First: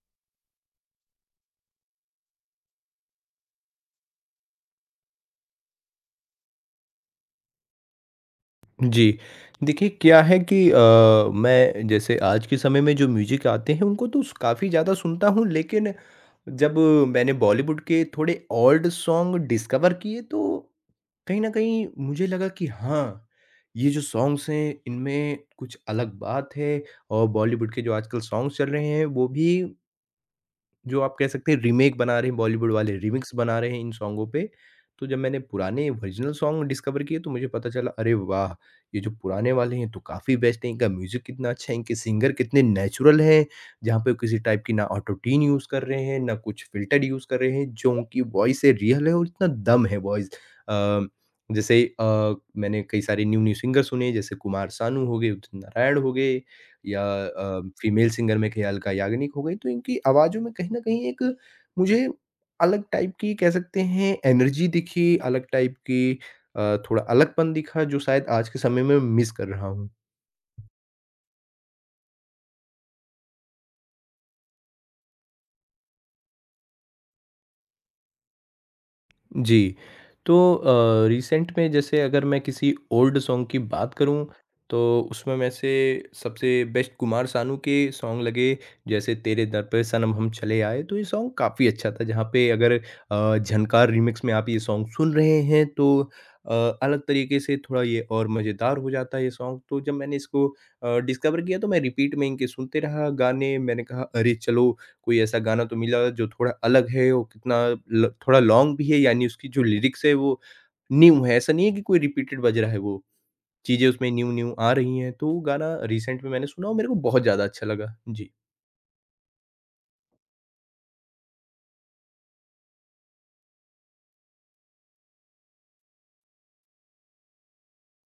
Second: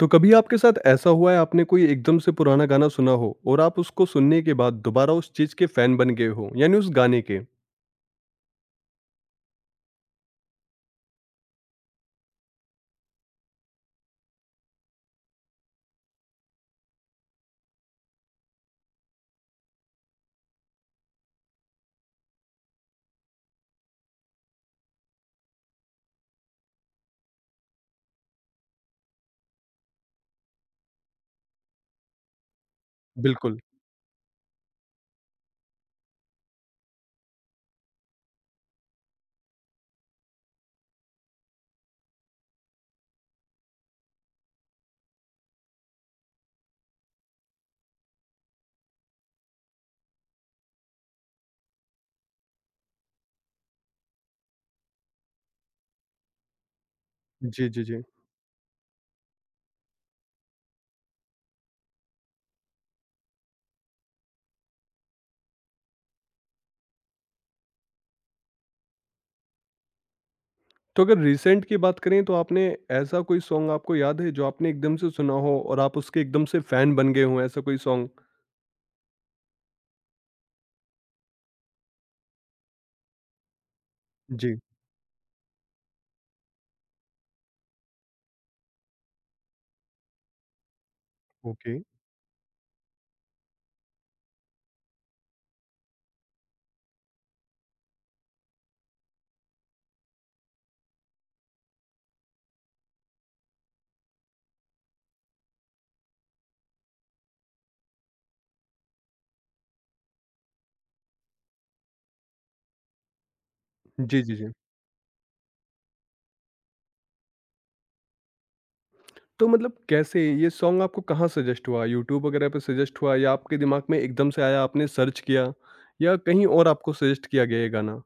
तो कभी आपके साथ ऐसा हुआ है आपने कोई एकदम से पुराना गाना सुना हो और आप उसको सुनने के बाद दोबारा उस चीज़ के फैन बन गए हो यानी उस गाने के? जी। देखिए, क्या है कि मैं जैसे आज के समय में जो म्यूज़िक आते हैं, उनको तो स काफ़ी ज़्यादा सुनता हूँ, लेकिन जब मैंने बॉलीवुड के थोड़े ओल्ड सॉन्ग डिस्कवर किए, तो कहीं न कहीं मुझे लगा कि हाँ, ये जो सॉन्ग्स हैं, इनमें कुछ अलग बात है। और बॉलीवुड के जो आजकल सॉन्ग्स चल रहे हैं, वो भी जो आप कह सकते हैं रीमेक बना रहे हैं बॉलीवुड वाले, रीमिक्स बना बिल्कुल। रहे हैं इन सॉन्गों पे। तो जब मैंने पुराने ओरिजिनल सॉन्ग डिस्कवर किए तो मुझे पता चला, अरे वाह! ये जो पुराने वाले हैं तो काफ़ी बेस्ट हैं, इनका म्यूज़िक कितना अच्छा है, इनके सिंगर कितने नेचुरल हैं, जहाँ पे किसी टाइप की ना ऑटो ट्यून यूज़ कर रहे हैं, ना कुछ फ़िल्टर यूज़ कर रहे हैं, जो उनकी वॉइस है रियल है और इतना दम है वॉइस। अ, जैसे मैंने कई सारे न्यू-न्यू सिंगर सुने, जैसे कुमार सानू हो गए, उदित नारायण हो गए। या जी, जी, जी। फीमेल सिंगर में ख्यालिका याग्निक हो गई, तो इनकी आवाज़ों में कहीं न कहीं एक मुझे अलग टाइप की कह सकते हैं एनर्जी दिखी, अलग टाइप की थोड़ा अलगपन दिखा जो शायद आज के समय में मिस कर रहा हूँ। तो अगर रिसेंट की बात करें तो आपने ऐसा कोई सॉन्ग आपको याद है जो आपने एकदम से सुना हो और आप उसके एकदम से फैन बन गए हों ऐसा कोई सॉन्ग? जी। तो रिसेंट में जैसे अगर मैं किसी ओल्ड सॉन्ग की बात करूँ, जी, तो उसमें में से सबसे बेस्ट कुमार सानू के सॉन्ग लगे, जैसे तेरे दर पे सनम हम चले आए, तो ये सॉन्ग काफ़ी ओके। अच्छा था, जहाँ पे अगर झनकार रीमिक्स में आप ये सॉन्ग सुन रहे हैं, तो अ, अलग तरीके से थोड़ा ये और मज़ेदार हो जाता है ये सॉन्ग। तो जब मैंने इसको डिस्कवर किया, तो मैं रिपीट में इनके सुनते रहा गाने, मैंने कहा, "अरे चलो, कोई ऐसा गाना तो मिला जो थोड़ा अलग है, वो कितना ल थोड़ा लॉन्ग भी है, यानी उसकी जो लिरिक्स है वो न्यू है, ऐसा नहीं है कि कोई रिपीटेड बज रहा है वो, चीज़ें उसमें जी, जी, जी। न्यू-न्यू आ रही हैं, तो वो गाना रिसेंट में मैंने सुना और मेरे को बहुत ज़्यादा अच्छा लगा।" जी। तो मतलब कैसे ये सॉन्ग आपको कहाँ सजेस्ट हुआ? यूट्यूब वगैरह पे सजेस्ट हुआ या आपके दिमाग में एकदम से आया आपने सर्च किया या कहीं और आपको सजेस्ट किया गया ये गाना?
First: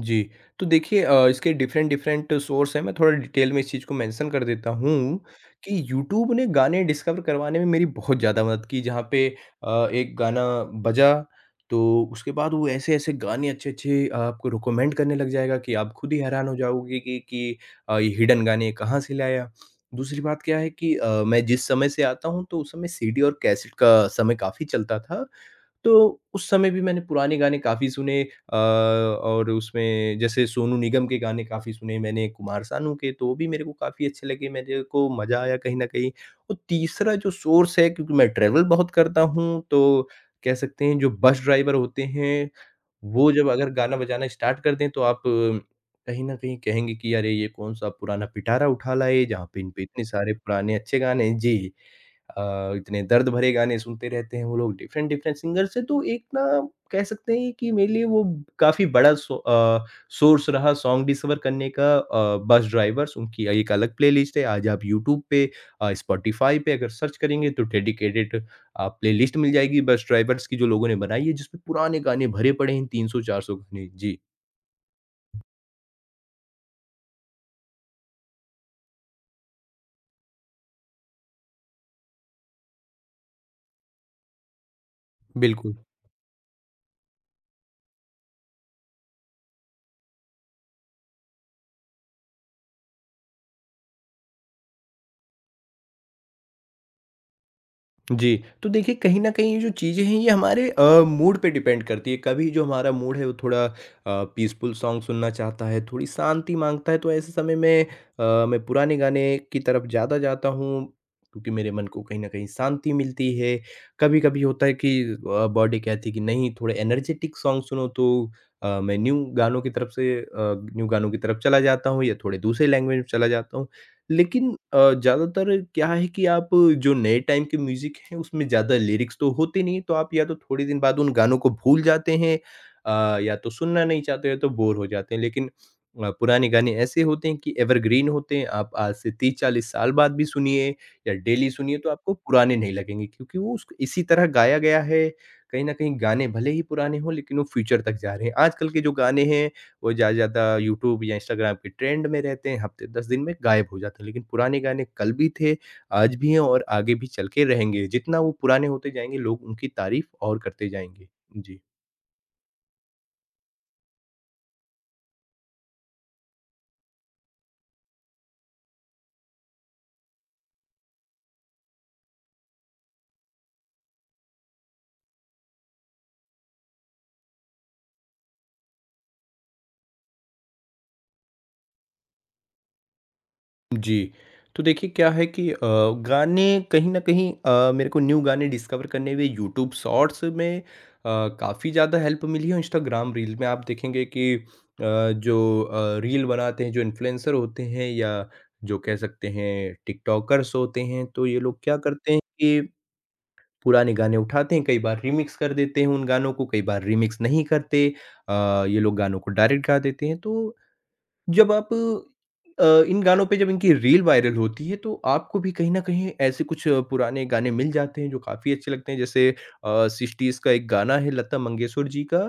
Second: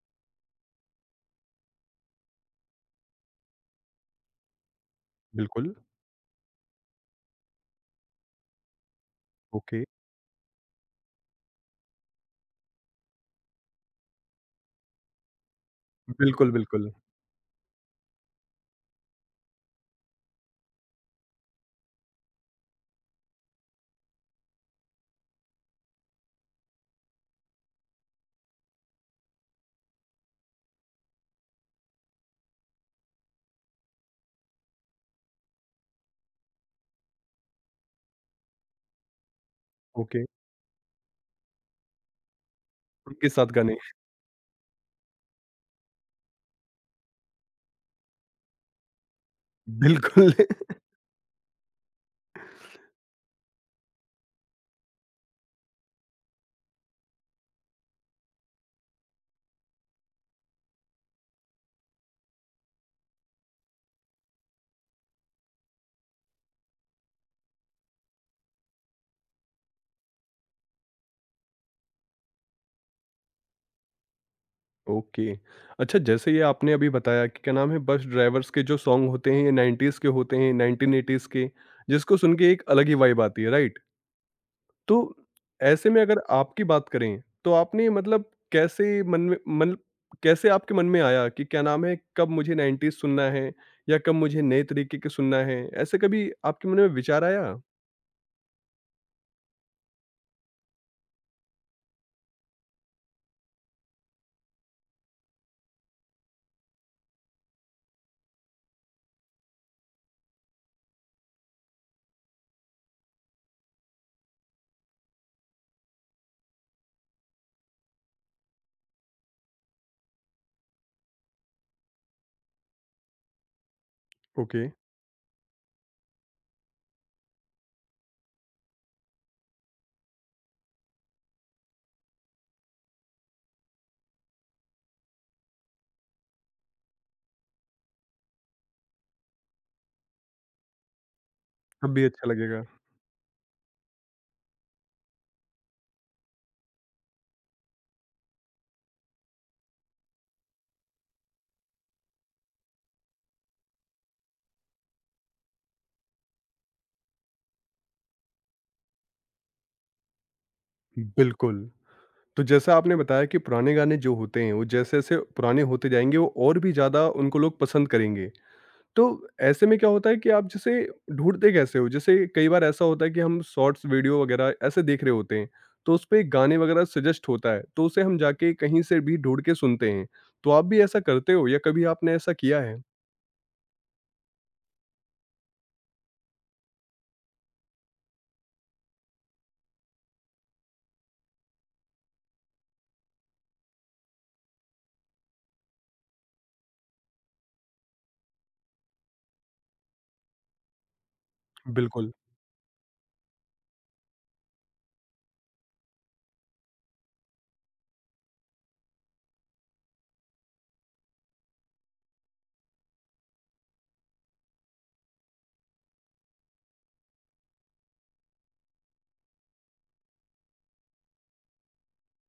जी, तो देखिए इसके डिफरेंट डिफरेंट सोर्स हैं, मैं थोड़ा डिटेल में इस चीज़ को मेंशन कर देता हूँ बिल्कुल, कि यूट्यूब ने गाने डिस्कवर करवाने में मेरी बहुत ज़्यादा मदद की, जहाँ पे ओके। एक गाना बजा, तो उसके बाद वो ऐसे-ऐसे गाने अच्छे-अच्छे आपको रिकमेंड करने लग जाएगा कि आप खुद ही हैरान बिल्कुल, हो बिल्कुल। जाओगे कि ये हिडन गाने कहाँ से लाया। दूसरी बात क्या है कि मैं जिस समय से आता हूँ, तो उस समय सीडी और कैसेट का समय काफ़ी चलता था। तो उस समय भी मैंने पुराने गाने काफ़ी सुने, और उसमें जैसे सोनू निगम के गाने काफ़ी सुने मैंने, कुमार सानू के, तो वो भी मेरे को काफ़ी अच्छे लगे, मेरे को मज़ा आया कहीं न कहीं। और तीसरा जो सोर्स है, क्योंकि मैं ट्रैवल बहुत करता हूँ, तो ओके, कह सकते हैं जो बस ड्राइवर होते हैं, उनके वो जब साथ का अगर नहीं। गाना बजाना स्टार्ट कर दें, तो आप कहीं न कहीं कहेंगे कि अरे! ये कौन-सा पुराना पिटारा उठा लाए, जहाँ पे इन पे इतने सारे बिल्कुल। पुराने अच्छे गाने हैं। जी। इतने दर्द भरे गाने सुनते रहते हैं वो लोग डिफरेंट डिफरेंट सिंगर से, तो एक ना कह सकते हैं कि मेरे लिए वो काफ़ी बड़ा सोर्स रहा सॉन्ग डिस्कवर करने का। बस ड्राइवर्स, उनकी एक अलग प्लेलिस्ट है। आज आप यूट्यूब पे स्पॉटिफाई पे अगर सर्च करेंगे तो डेडिकेटेड प्लेलिस्ट मिल जाएगी बस ड्राइवर्स की, जो लोगों ने बनाई है, जिसमें पुराने गाने भरे पड़े हैं, 300 400 गाने। जी, ओके। अच्छा जैसे ये आपने अभी बताया कि क्या नाम है बस ड्राइवर्स के जो सॉन्ग होते हैं ये 90s के होते हैं, 1980s के जिसको सुन के एक अलग ही वाइब आती है, राइट? तो बिल्कुल। ऐसे में अगर आपकी बात करें तो आपने मतलब कैसे मन में मन कैसे आपके मन में आया कि क्या नाम है कब मुझे 90s सुनना है या कब मुझे नए तरीके के सुनना है? ऐसे कभी आपके मन में विचार आया? जी, तो देखिए कहीं न कहीं ये जो चीज़ें हैं, ये हमारे मूड पे डिपेंड करती है। कभी जो हमारा मूड है वो थोड़ा पीसफुल सॉन्ग सुनना चाहता है, थोड़ी शांति माँगता है, तो ऐसे समय में मैं पुराने गाने की तरफ ज़्यादा जाता हूँ, क्योंकि मेरे मन को कहीं न कहीं शांति मिलती है। कभी-कभी होता है कि बॉडी कहती है कि नहीं, थोड़े एनर्जेटिक सॉन्ग सुनो, तो मैं न्यू गानों की तरफ से अ, न्यू गानों की तरफ चला जाता हूँ, या थोड़े दूसरे लैंग्वेज में चला जाता हूँ। लेकिन ओके, ज़्यादातर क्या है कि आप जो नए टाइम के म्यूज़िक हैं, उसमें ज़्यादा लिरिक्स तो होते नहीं हैं, तो आप या तो थोड़े दिन बाद उन गानों को भूल जाते हैं, या तो सुनना नहीं चाहते हो, तो बोर हो जाते हैं। लेकिन पुराने गाने ऐसे होते हैं कि एवरग्रीन होते हैं, आप आज से 30-40 साल बाद भी सुनिए या डेली सुनिए, तो तब भी आपको अच्छा पुराने लगेगा। नहीं लगेंगे, क्योंकि वो उस इसी तरह गाया गया है। कहीं न कहीं गाने भले ही पुराने हों, लेकिन वो फ्यूचर तक जा रहे हैं। आजकल के जो गाने हैं वो ज़्यादा से ज़्यादा यूट्यूब या इंस्टाग्राम के ट्रेंड में रहते हैं, हफ्ते 10 दिन में गायब हो जाते हैं। लेकिन पुराने गाने कल भी थे, आज भी हैं और आगे भी चल के रहेंगे। जितना वो पुराने होते जाएँगे, लोग उनकी तारीफ़ और करते जाएँगे। जी। बिल्कुल। तो जैसा आपने बताया कि पुराने गाने जो होते हैं, वो जैसे-जैसे पुराने होते जाएँगे, वो और भी ज़्यादा उनको लोग पसंद करेंगे। तो ऐसे में क्या होता है कि आप जैसे ढूँढते कैसे हो? जैसे कई बार ऐसा होता है कि हम शॉर्ट्स वीडियो वगैरह ऐसे देख रहे होते हैं, तो उसपे गाने वगैरह सजेस्ट होता है, तो उसे हम जाके कहीं से भी ढूँढ के सुनते हैं। तो आप भी ऐसा करते हो या कभी आपने ऐसा किया है? जी, तो देखिए क्या है कि गाने कहीं न कहीं मेरे को न्यू गाने डिस्कवर करने में यूट्यूब शॉर्ट्स में काफ़ी ज़्यादा हेल्प मिली है। और इंस्टाग्राम रील में आप देखेंगे कि जो रील बनाते हैं, जो इन्फ्लुएंसर होते हैं, या जो कह सकते हैं टिकटॉकर्स होते हैं, तो ये लोग क्या करते बिल्कुल। हैं कि पुराने गाने उठाते हैं, कई बार रीमिक्स कर देते हैं उन गानों को, कई बार रीमिक्स नहीं करते, ये लोग गानों को डायरेक्ट गा देते हैं। तो जब आप इन गानों पे, जब इनकी रील वायरल होती है, तो आपको भी कहीं न कहीं ऐसे कुछ पुराने गाने मिल जाते हैं, जो काफ़ी अच्छे लगते हैं। जैसे 60s का एक गाना है लता मंगेशकर जी का,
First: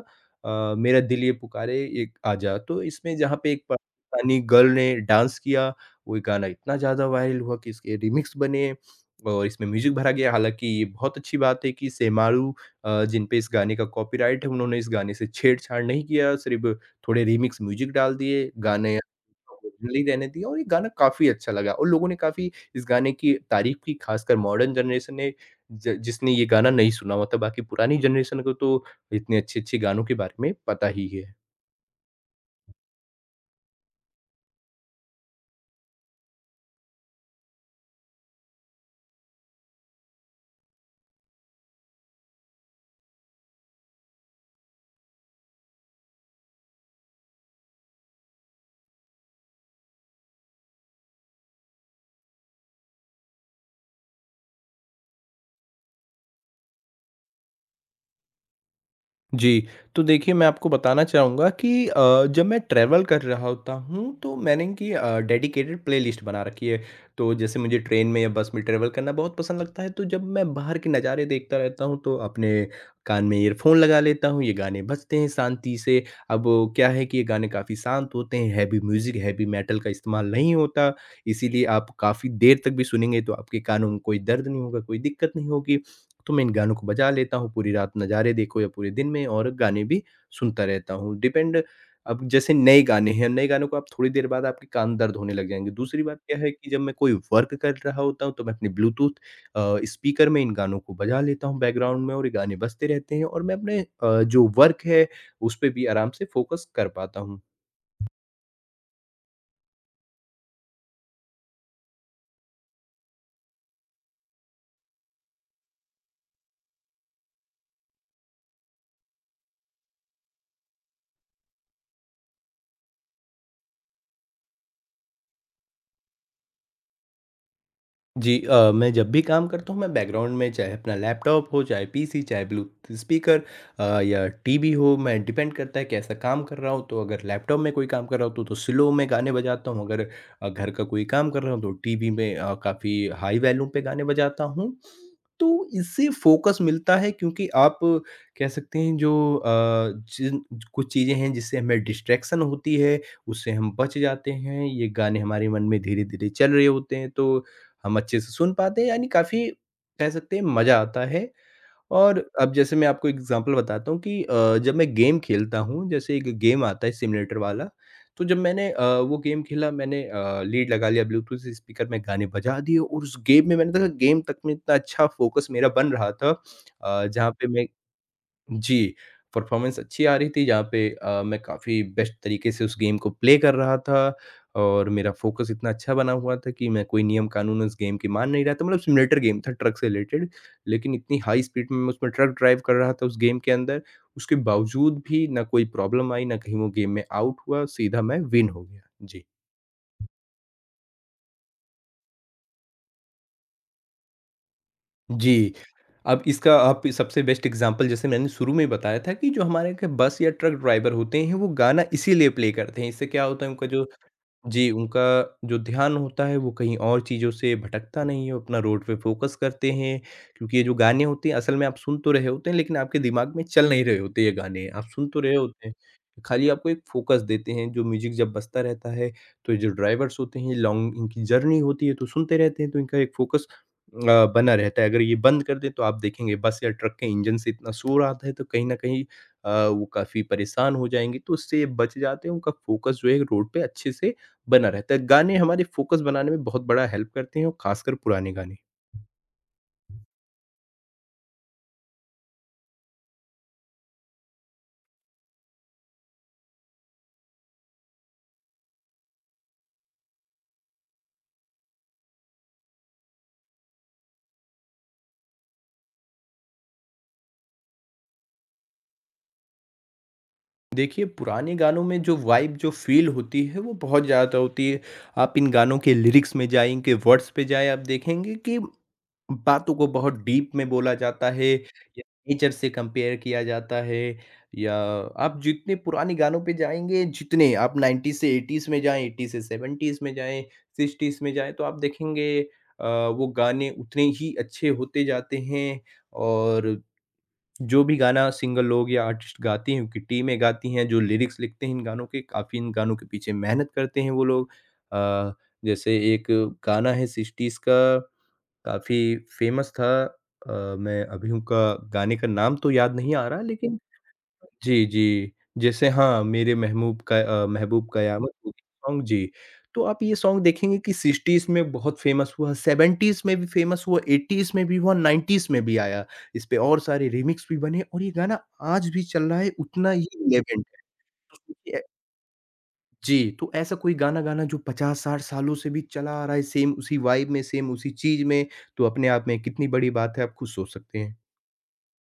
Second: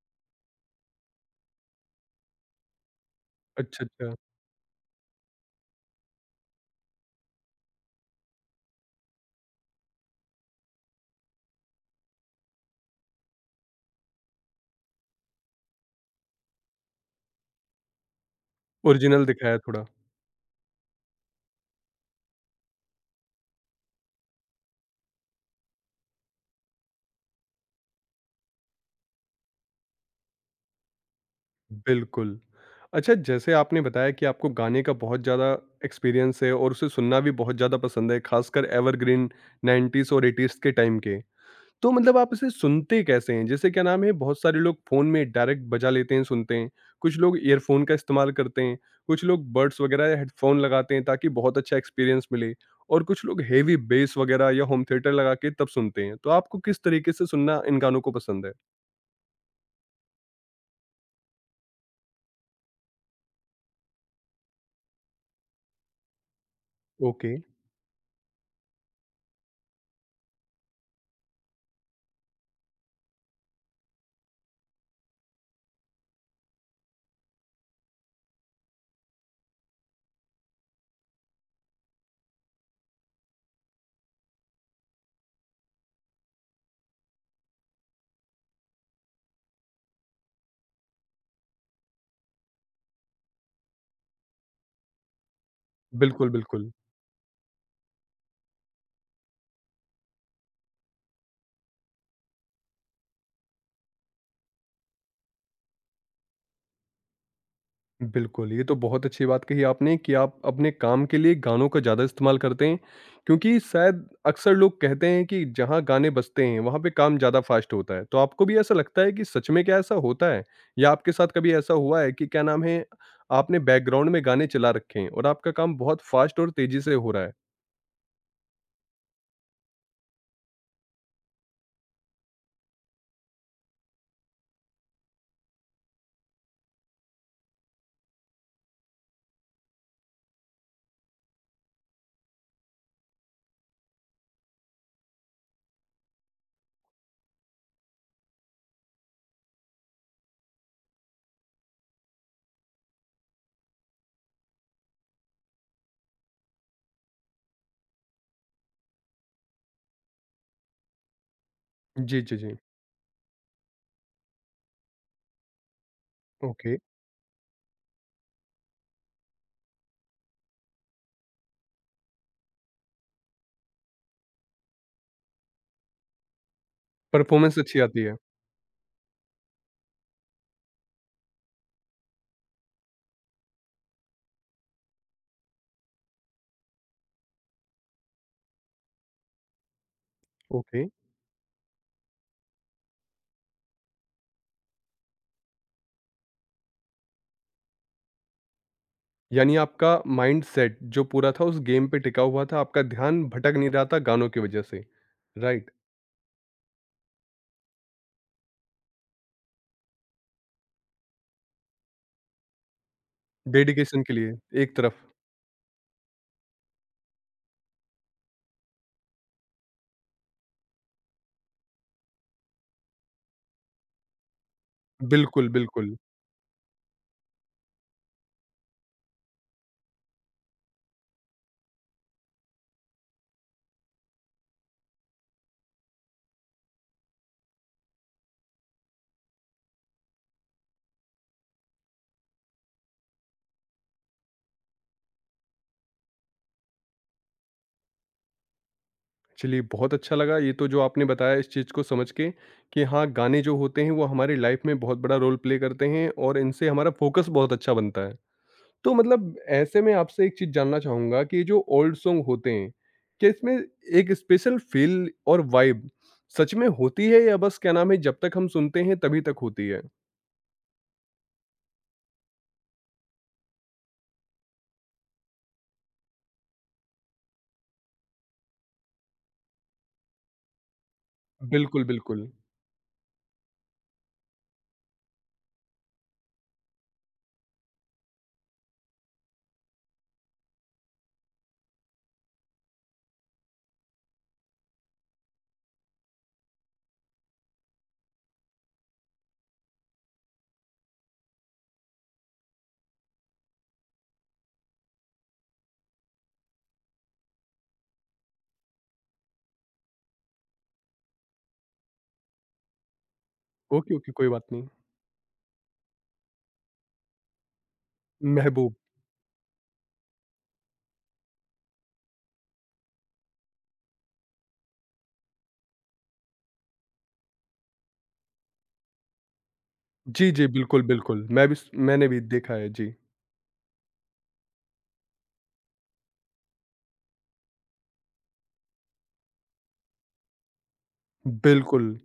मेरा दिल ये पुकारे एक आजा। तो इसमें जहाँ पे एक अच्छा, अच्छा। पाकिस्तानी गर्ल ने डांस किया, वो गाना इतना ज़्यादा वायरल हुआ कि इसके रीमिक्स बने और इसमें म्यूज़िक भरा गया। हालाँकि ये बहुत अच्छी बात है कि शेमारु, जिन पे इस गाने का कॉपीराइट है, उन्होंने इस गाने से छेड़छाड़ नहीं किया। सिर्फ़ थोड़े रीमिक्स म्यूजिक डाल दिए, गाने ओरिजिनल दिखाया थोड़ा। ओरिजिनल ही रहने दिया, और ये गाना काफ़ी अच्छा लगा और लोगों ने काफ़ी इस गाने की तारीफ़ की, खासकर मॉडर्न जनरेशन ने ज जिसने ये गाना नहीं सुना हुआ था, बाकी पुरानी जनरेशन को तो इतने अच्छे-अच्छे गानों के बारे में पता ही है। बिल्कुल। अच्छा जैसे आपने बताया कि आपको गाने का बहुत ज़्यादा एक्सपीरियंस है और उसे सुनना भी बहुत ज़्यादा पसंद है, खासकर एवरग्रीन 90s और 80s के टाइम के। तो मतलब आप इसे सुनते कैसे हैं? जैसे क्या नाम है बहुत सारे लोग फ़ोन में डायरेक्ट बजा लेते हैं, सुनते हैं। कुछ लोग ईयरफ़ोन का इस्तेमाल करते हैं, कुछ लोग बड्स वगैरह या हेडफ़ोन लगाते हैं ताकि बहुत अच्छा एक्सपीरियंस मिले और कुछ लोग हेवी बेस वगैरह या होम थिएटर लगा के तब सुनते हैं। तो आपको किस तरीके से सुनना इन गानों को पसंद है? जी, तो देखिए मैं आपको बताना चाहूँगा कि जब मैं ट्रैवल कर रहा होता हूँ, तो मैंने कि डेडिकेटेड प्लेलिस्ट बना रखी है। ओके। तो जैसे मुझे ट्रेन में या बस में ट्रैवल करना बहुत पसंद लगता है, तो जब मैं बाहर के नज़ारे देखता रहता हूँ, तो अपने कान में ईयरफ़ोन लगा लेता हूँ, ये गाने बजते हैं शांति से। अब वो क्या है कि ये गाने काफ़ी शांत होते हैं, हैवी म्यूज़िक, हैवी मेटल का इस्तेमाल नहीं होता, इसीलिए आप काफ़ी देर तक भी सुनेंगे तो आपके कानों में कोई दर्द नहीं होगा, कोई दिक्कत नहीं होगी। तो मैं इन गानों को बजा लेता हूँ, पूरी रात नज़ारे देखो या पूरे दिन में, और गाने भी सुनता रहता हूँ। डिपेंड। अब जैसे नए गाने हैं, नए गानों को आप थोड़ी देर बाद आपके कान दर्द होने लग जाएँगे। दूसरी बात बिल्कुल, क्या है कि बिल्कुल। जब मैं कोई वर्क कर रहा होता हूँ, तो मैं अपने ब्लूटूथ स्पीकर में इन गानों को बजा लेता हूँ बैकग्राउंड में, और ये गाने बजते रहते हैं और मैं अपने जो वर्क है, उस पे भी आराम से फ़ोकस कर पाता हूँ। बिल्कुल, ये तो बहुत अच्छी बात कही आपने कि आप अपने काम के लिए गानों का ज़्यादा इस्तेमाल करते हैं, क्योंकि शायद अक्सर लोग कहते हैं कि जहाँ गाने बजते हैं, वहाँ पे काम ज़्यादा फ़ास्ट होता है। तो आपको भी ऐसा लगता है कि सच में क्या ऐसा होता है? या आपके साथ कभी ऐसा हुआ है कि क्या नाम है, आपने बैकग्राउंड में गाने चला रखे हैं और आपका काम बहुत फ़ास्ट और तेज़ी से हो रहा है? जी। मैं जब भी काम करता हूँ, मैं बैकग्राउंड में चाहे अपना लैपटॉप हो, चाहे पीसी, चाहे ब्लूटूथ स्पीकर या टीवी हो, मैं डिपेंड करता है कैसा काम कर रहा हूँ। तो अगर लैपटॉप में कोई काम कर रहा हूँ, तो स्लो में गाने बजाता हूँ। अगर घर का कोई काम कर रहा हूँ, तो टीवी में काफ़ी हाई वॉल्यूम पे गाने बजाता हूँ। तो इससे फोकस मिलता है, क्योंकि आप कह सकते हैं जो अ, जिन कुछ चीज़ें हैं जिससे हमें डिस्ट्रैक्शन होती है, उससे हम बच जाते हैं। ये गाने हमारे मन में धीरे धीरे चल रहे होते हैं, तो हम अच्छे से सुन पाते हैं, यानी काफ़ी कह सकते हैं मज़ा आता है। और जी, जी, अब जी। जैसे मैं आपको एग्ज़ाम्पल बताता हूँ कि जब मैं गेम खेलता हूँ, जैसे एक गेम ओके, आता है सिम्युलेटर वाला। तो जब मैंने वो गेम खेला, मैंने लीड लगा लिया, ब्लूटूथ से स्पीकर में गाने बजा दिए, और उस गेम में मैंने देखा, गेम तक में इतना अच्छा फ़ोकस मेरा बन रहा था, जहाँ पे परफ़ॉर्मेंस मैं। अच्छी आती है। जी, परफ़ॉर्मेंस अच्छी आ रही थी, जहाँ पे मैं काफ़ी बेस्ट तरीके से उस गेम को प्ले कर रहा था, और मेरा फ़ोकस इतना अच्छा बना हुआ था कि मैं कोई नियम-कानून उस गेम के मान नहीं रहा था। मतलब सिम्युलेटर गेम था ट्रक से रिलेटेड, ओके, लेकिन इतनी हाई स्पीड में मैं उसमें ट्रक ड्राइव कर रहा था उस गेम के अंदर, उसके बावजूद भी ना कोई प्रॉब्लम आई, ना कहीं वो गेम में आउट हुआ, सीधा मैं विन हो गया। जी। यानी आपका माइंडसेट जो पूरा था उस गेम पे टिका हुआ था, आपका ध्यान भटक नहीं रहा था गानों की वज़ह से, जी, राइट? अब इसका आप सबसे बेस्ट एग्ज़ाम्पल जैसे मैंने शुरू में ही बताया था कि जो हमारे के बस या ट्रक ड्राइवर होते हैं, वो गाना इसीलिए प्ले करते हैं। इससे क्या होता है, उनका जो डेडिकेशन के लिए, जी, एक उनका तरफ। जो ध्यान होता है वो कहीं और चीज़ों से भटकता नहीं है, वो अपना रोड पे फ़ोकस करते हैं। क्योंकि ये जो गाने होते हैं असल में आप सुन तो रहे होते हैं लेकिन आपके दिमाग में चल नहीं रहे होते ये गाने, आप सुन तो रहे बिल्कुल, होते हैं, बिल्कुल। खाली आपको एक फ़ोकस देते हैं। जो म्यूज़िक जब बजता रहता है तो ये जो ड्राइवर्स होते हैं लॉन्ग इनकी जर्नी होती है तो सुनते रहते हैं तो इनका एक फ़ोकस बना रहता है। अगर ये बंद कर दें तो आप देखेंगे बस या ट्रक के इंजन से इतना शोर आता है तो कहीं न कहीं वो काफ़ी परेशान हो जाएंगे। तो उससे ये बच जाते हैं, उनका फ़ोकस जो है रोड पे अच्छे से बना रहता है। गाने हमारे फ़ोकस बनाने में बहुत बड़ा हेल्प करते हैं और ख़ासकर पुराने गाने। चलिए बहुत अच्छा लगा ये तो जो आपने बताया इस चीज़ को समझ के कि हाँ, गाने जो होते हैं वो हमारी लाइफ में बहुत बड़ा रोल प्ले करते हैं और इनसे हमारा फ़ोकस बहुत अच्छा बनता है। तो मतलब ऐसे में आपसे एक चीज़ जानना चाहूँगा कि ये जो ओल्ड सॉन्ग होते हैं, क्या इसमें एक स्पेशल फ़ील और वाइब सच में होती है या बस क्या नाम है जब तक हम सुनते हैं तभी तक होती है? देखिए, पुराने गानों में जो वाइब जो फ़ील होती है वो बहुत ज़्यादा होती है। आप इन गानों के लिरिक्स में जाएँ, इनके वर्ड्स पे जाएँ, आप देखेंगे कि बातों को बहुत डीप में बोला जाता है बिल्कुल, या बिल्कुल। नेचर से कंपेयर किया जाता है या आप जितने पुराने गानों पे जाएँगे, जितने आप 90s से 80s में जाएँ, 80 से 70s में जाएँ, 60s में जाएँ, तो आप देखेंगे अ, वो गाने उतने ही अच्छे होते जाते हैं और जो भी गाना सिंगर लोग या आर्टिस्ट गाती हैं, उनकी टीमें गाती हैं, जो लिरिक्स लिखते हैं इन गानों के, काफ़ी इन गानों के पीछे मेहनत करते हैं वो लोग। अ, जैसे एक गाना है 60s का, काफ़ी फेमस था। मैं अभी उनका गाने का नाम तो याद नहीं आ रहा लेकिन ओके, ओके कोई बात नहीं। जी, जी। जैसे हाँ, मेरे महबूब कयामत होगी महबूब। सॉन्ग जी। तो आप ये सॉन्ग देखेंगे कि 60s में बहुत फ़ेमस हुआ, 70s में भी फ़ेमस हुआ, 80s में भी हुआ, 90s में भी आया। इस पे और सारे रीमिक्स भी बने और ये गाना आज भी चल रहा है, उतना ही जी, जी, रिलेवेंट है। बिल्कुल, बिल्कुल। तो मैं भी स सोचिए मैंने भी देखा है। जी। जी, तो ऐसा कोई गाना-गाना जो 50-60 सालों से भी चला आ रहा है, सेम उसी वाइब में, सेम उसी चीज़ में, तो अपने आप में कितनी बड़ी बात है, आप खुद सोच सकते हैं। बिल्कुल।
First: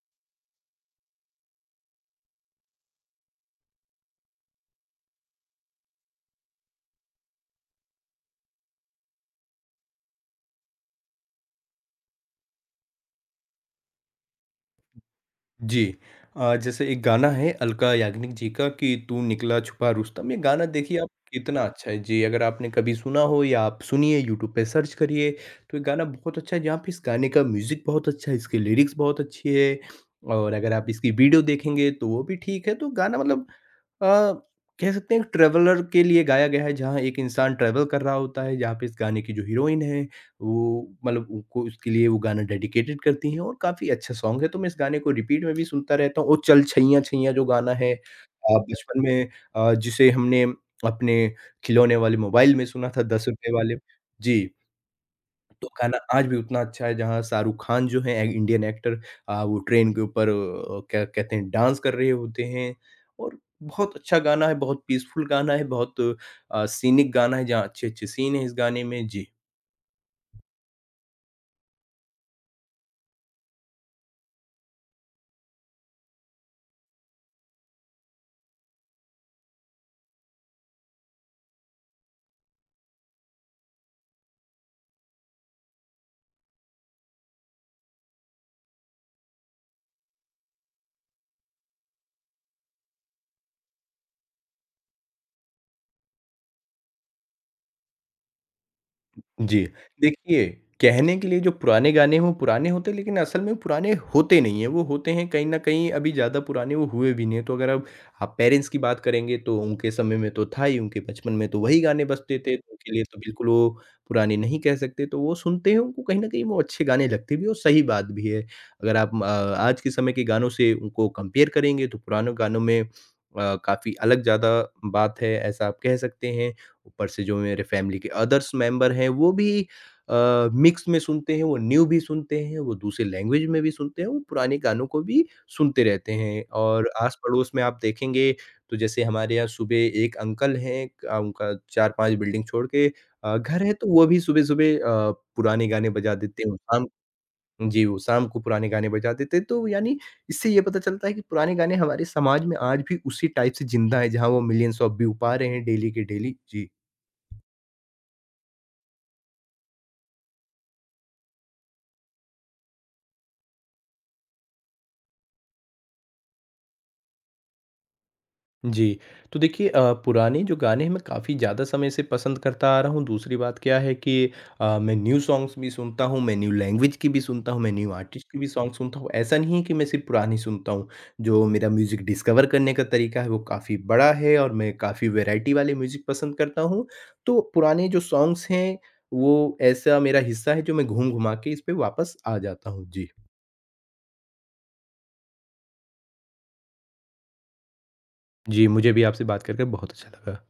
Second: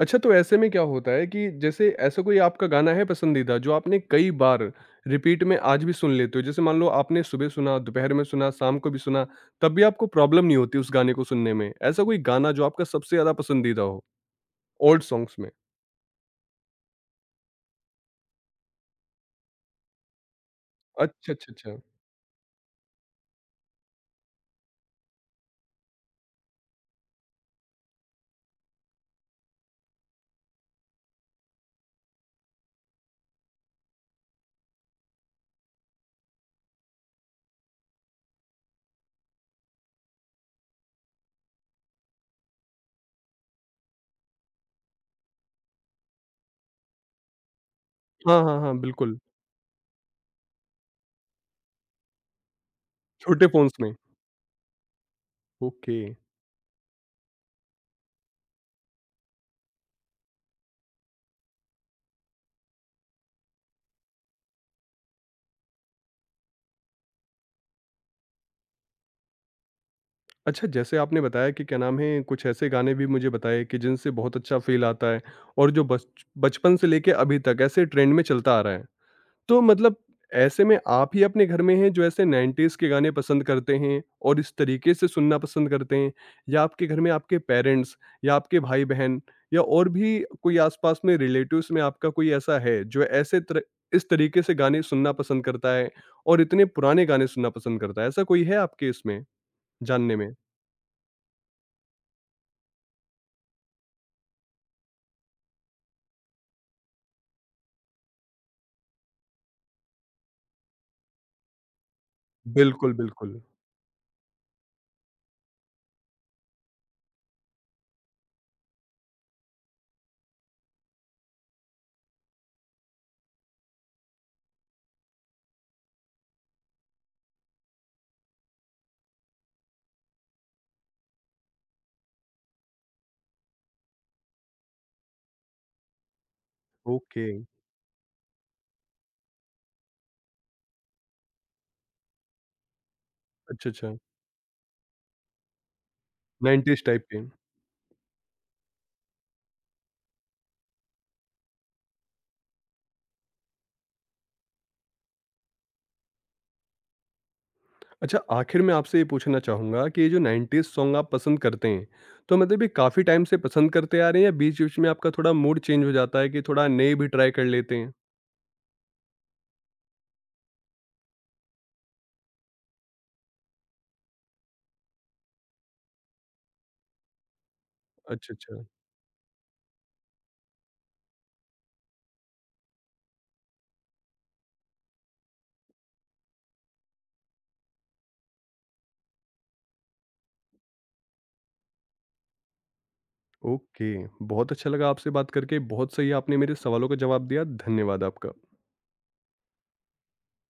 अच्छा तो ऐसे में क्या होता है कि जैसे ऐसा कोई आपका गाना है पसंदीदा जो आपने कई बार रिपीट में आज भी सुन लेते हो? जैसे मान लो आपने सुबह सुना, दोपहर में सुना, शाम को भी सुना, तब भी आपको प्रॉब्लम नहीं होती उस गाने को सुनने में। ऐसा कोई गाना जो आपका सबसे ज़्यादा पसंदीदा हो ओल्ड सॉन्ग्स में? जी। जैसे एक गाना है अलका याग्निक जी का कि तू निकला छुपा रुस्तम ये गाना देखिए आप अच्छा, अच्छा, कितना अच्छा। अच्छा है। जी, अगर आपने कभी सुना हो या आप सुनिए यूट्यूब पे सर्च करिए तो ये गाना बहुत अच्छा है। जहाँ पे इस गाने का म्यूज़िक बहुत अच्छा है, इसकी लिरिक्स बहुत अच्छी है और अगर आप इसकी वीडियो देखेंगे तो वो भी ठीक है। तो गाना मतलब अ, कह सकते हैं ट्रैवलर के लिए गाया गया है जहाँ एक इंसान ट्रैवल कर रहा होता है, जहाँ पे इस गाने की जो हीरोइन है वो मतलब उनको उसके लिए वो गाना डेडिकेटेड करती हैं और काफ़ी अच्छा सॉन्ग है, तो मैं इस गाने को रिपीट में भी सुनता रहता हूँ और चल छैया छैया जो गाना है हाँ, हाँ, हाँ, बचपन बिल्कुल। में जिसे हमने अपने खिलौने वाले मोबाइल में सुना था छोटे ₹10 फ़ोन्स वाले में। जी, तो गाना ओके। आज भी उतना अच्छा है जहाँ शाहरुख खान जो हैं ए इंडियन एक्टर, वो ट्रेन के ऊपर क्या कहते हैं डांस कर रहे होते हैं और बहुत अच्छा गाना है, बहुत पीसफुल गाना है, बहुत सीनिक गाना है जहाँ अच्छे-अच्छे सीन हैं इस गाने में। जी। अच्छा जैसे आपने बताया कि क्या नाम है कुछ ऐसे गाने भी मुझे बताए कि जिनसे बहुत अच्छा फ़ील आता है और जो बच बचपन से लेके अभी तक ऐसे ट्रेंड में चलता आ रहा है। तो मतलब ऐसे में आप ही अपने घर में हैं जो ऐसे 90s के गाने पसंद करते हैं और इस तरीके से सुनना पसंद करते हैं या आपके घर में आपके पेरेंट्स या आपके भाई बहन या और भी कोई आसपास में रिलेटिव्स में आपका कोई ऐसा है जो इस तरीके से गाने सुनना पसंद करता है और इतने पुराने गाने सुनना पसंद करता है ऐसा कोई है आपके इसमें जी। जानने में? देखिए, कहने के लिए जो पुराने गाने हैं वो पुराने होते हैं लेकिन असल में वो पुराने होते नहीं हैं। वो होते हैं कहीं न कहीं अभी ज़्यादा पुराने वो हुए भी नहीं हैं। तो अगर अब आप पेरेंट्स की बात करेंगे तो उनके समय में तो था ही, उनके बचपन में तो वही गाने बजते थे, तो उनके बिल्कुल लिए तो बिल्कुल बिल्कुल वो पुराने नहीं कह सकते। तो वो सुनते हैं, उनको कहीं न कहीं वो अच्छे गाने लगते भी हैं और सही बात भी है। अगर आप म आज के समय के गानों से उनको कंपेयर करेंगे तो पुराने गानों में काफ़ी अलग ज़्यादा बात है, ऐसा आप कह सकते हैं। ऊपर से जो मेरे फैमिली के अदर्स मेंबर हैं वो भी अ, मिक्स में सुनते हैं, वो न्यू भी सुनते हैं, वो दूसरे लैंग्वेज में भी सुनते हैं, वो पुराने गानों को भी सुनते रहते हैं। और ओके। आस-पड़ोस में आप देखेंगे तो जैसे हमारे यहाँ सुबह एक अंकल हैं, उनका 4-5 बिल्डिंग छोड़ के घर अच्छा, है तो अच्छा। वो भी सुबह-सुबह पुराने गाने बजा देते हैं और 90s शाम टाइप के। जी, वो शाम को पुराने गाने बजा देते हैं। तो यानी इससे ये पता चलता है कि पुराने गाने हमारे समाज में आज भी उसी टाइप से ज़िंदा है जहाँ वो मिलियंस ऑफ व्यू पा रहे हैं डेली के डेली। जी। अच्छा, आखिर में आपसे ये पूछना चाहूँगा कि ये जो 90s सॉन्ग आप पसंद करते हैं, तो मतलब ये काफ़ी टाइम से पसंद करते आ रहे हैं या बीच-बीच में आपका थोड़ा मूड चेंज हो जाता है कि थोड़ा नए भी ट्राई कर लेते हैं? जी, तो देखिए पुराने जो गाने हैं मैं काफ़ी ज़्यादा समय से पसंद करता आ रहा हूँ, दूसरी बात क्या है कि मैं न्यू सॉन्ग्स भी सुनता हूँ, मैं न्यू लैंग्वेज की भी सुनता हूँ, मैं न्यू आर्टिस्ट अच्छा, की भी अच्छा। सॉन्ग सुनता हूँ। ऐसा नहीं है कि मैं सिर्फ़ पुराने सुनता हूँ, जो मेरा म्यूज़िक डिस्कवर करने का तरीका है वो काफ़ी बड़ा है और मैं काफ़ी वैरायटी वाले म्यूज़िक पसंद करता हूँ। तो पुराने जो सॉन्ग्स हैं, वो ऐसा मेरा हिस्सा है जो मैं घूम-घुमा के इस पे वापस आ जाता हूँ। जी। ओके, बहुत अच्छा लगा आपसे बात करके, बहुत सही आपने मेरे सवालों का जवाब दिया, धन्यवाद आपका। जी, मुझे भी आपसे बात कर कर बहुत अच्छा लगा।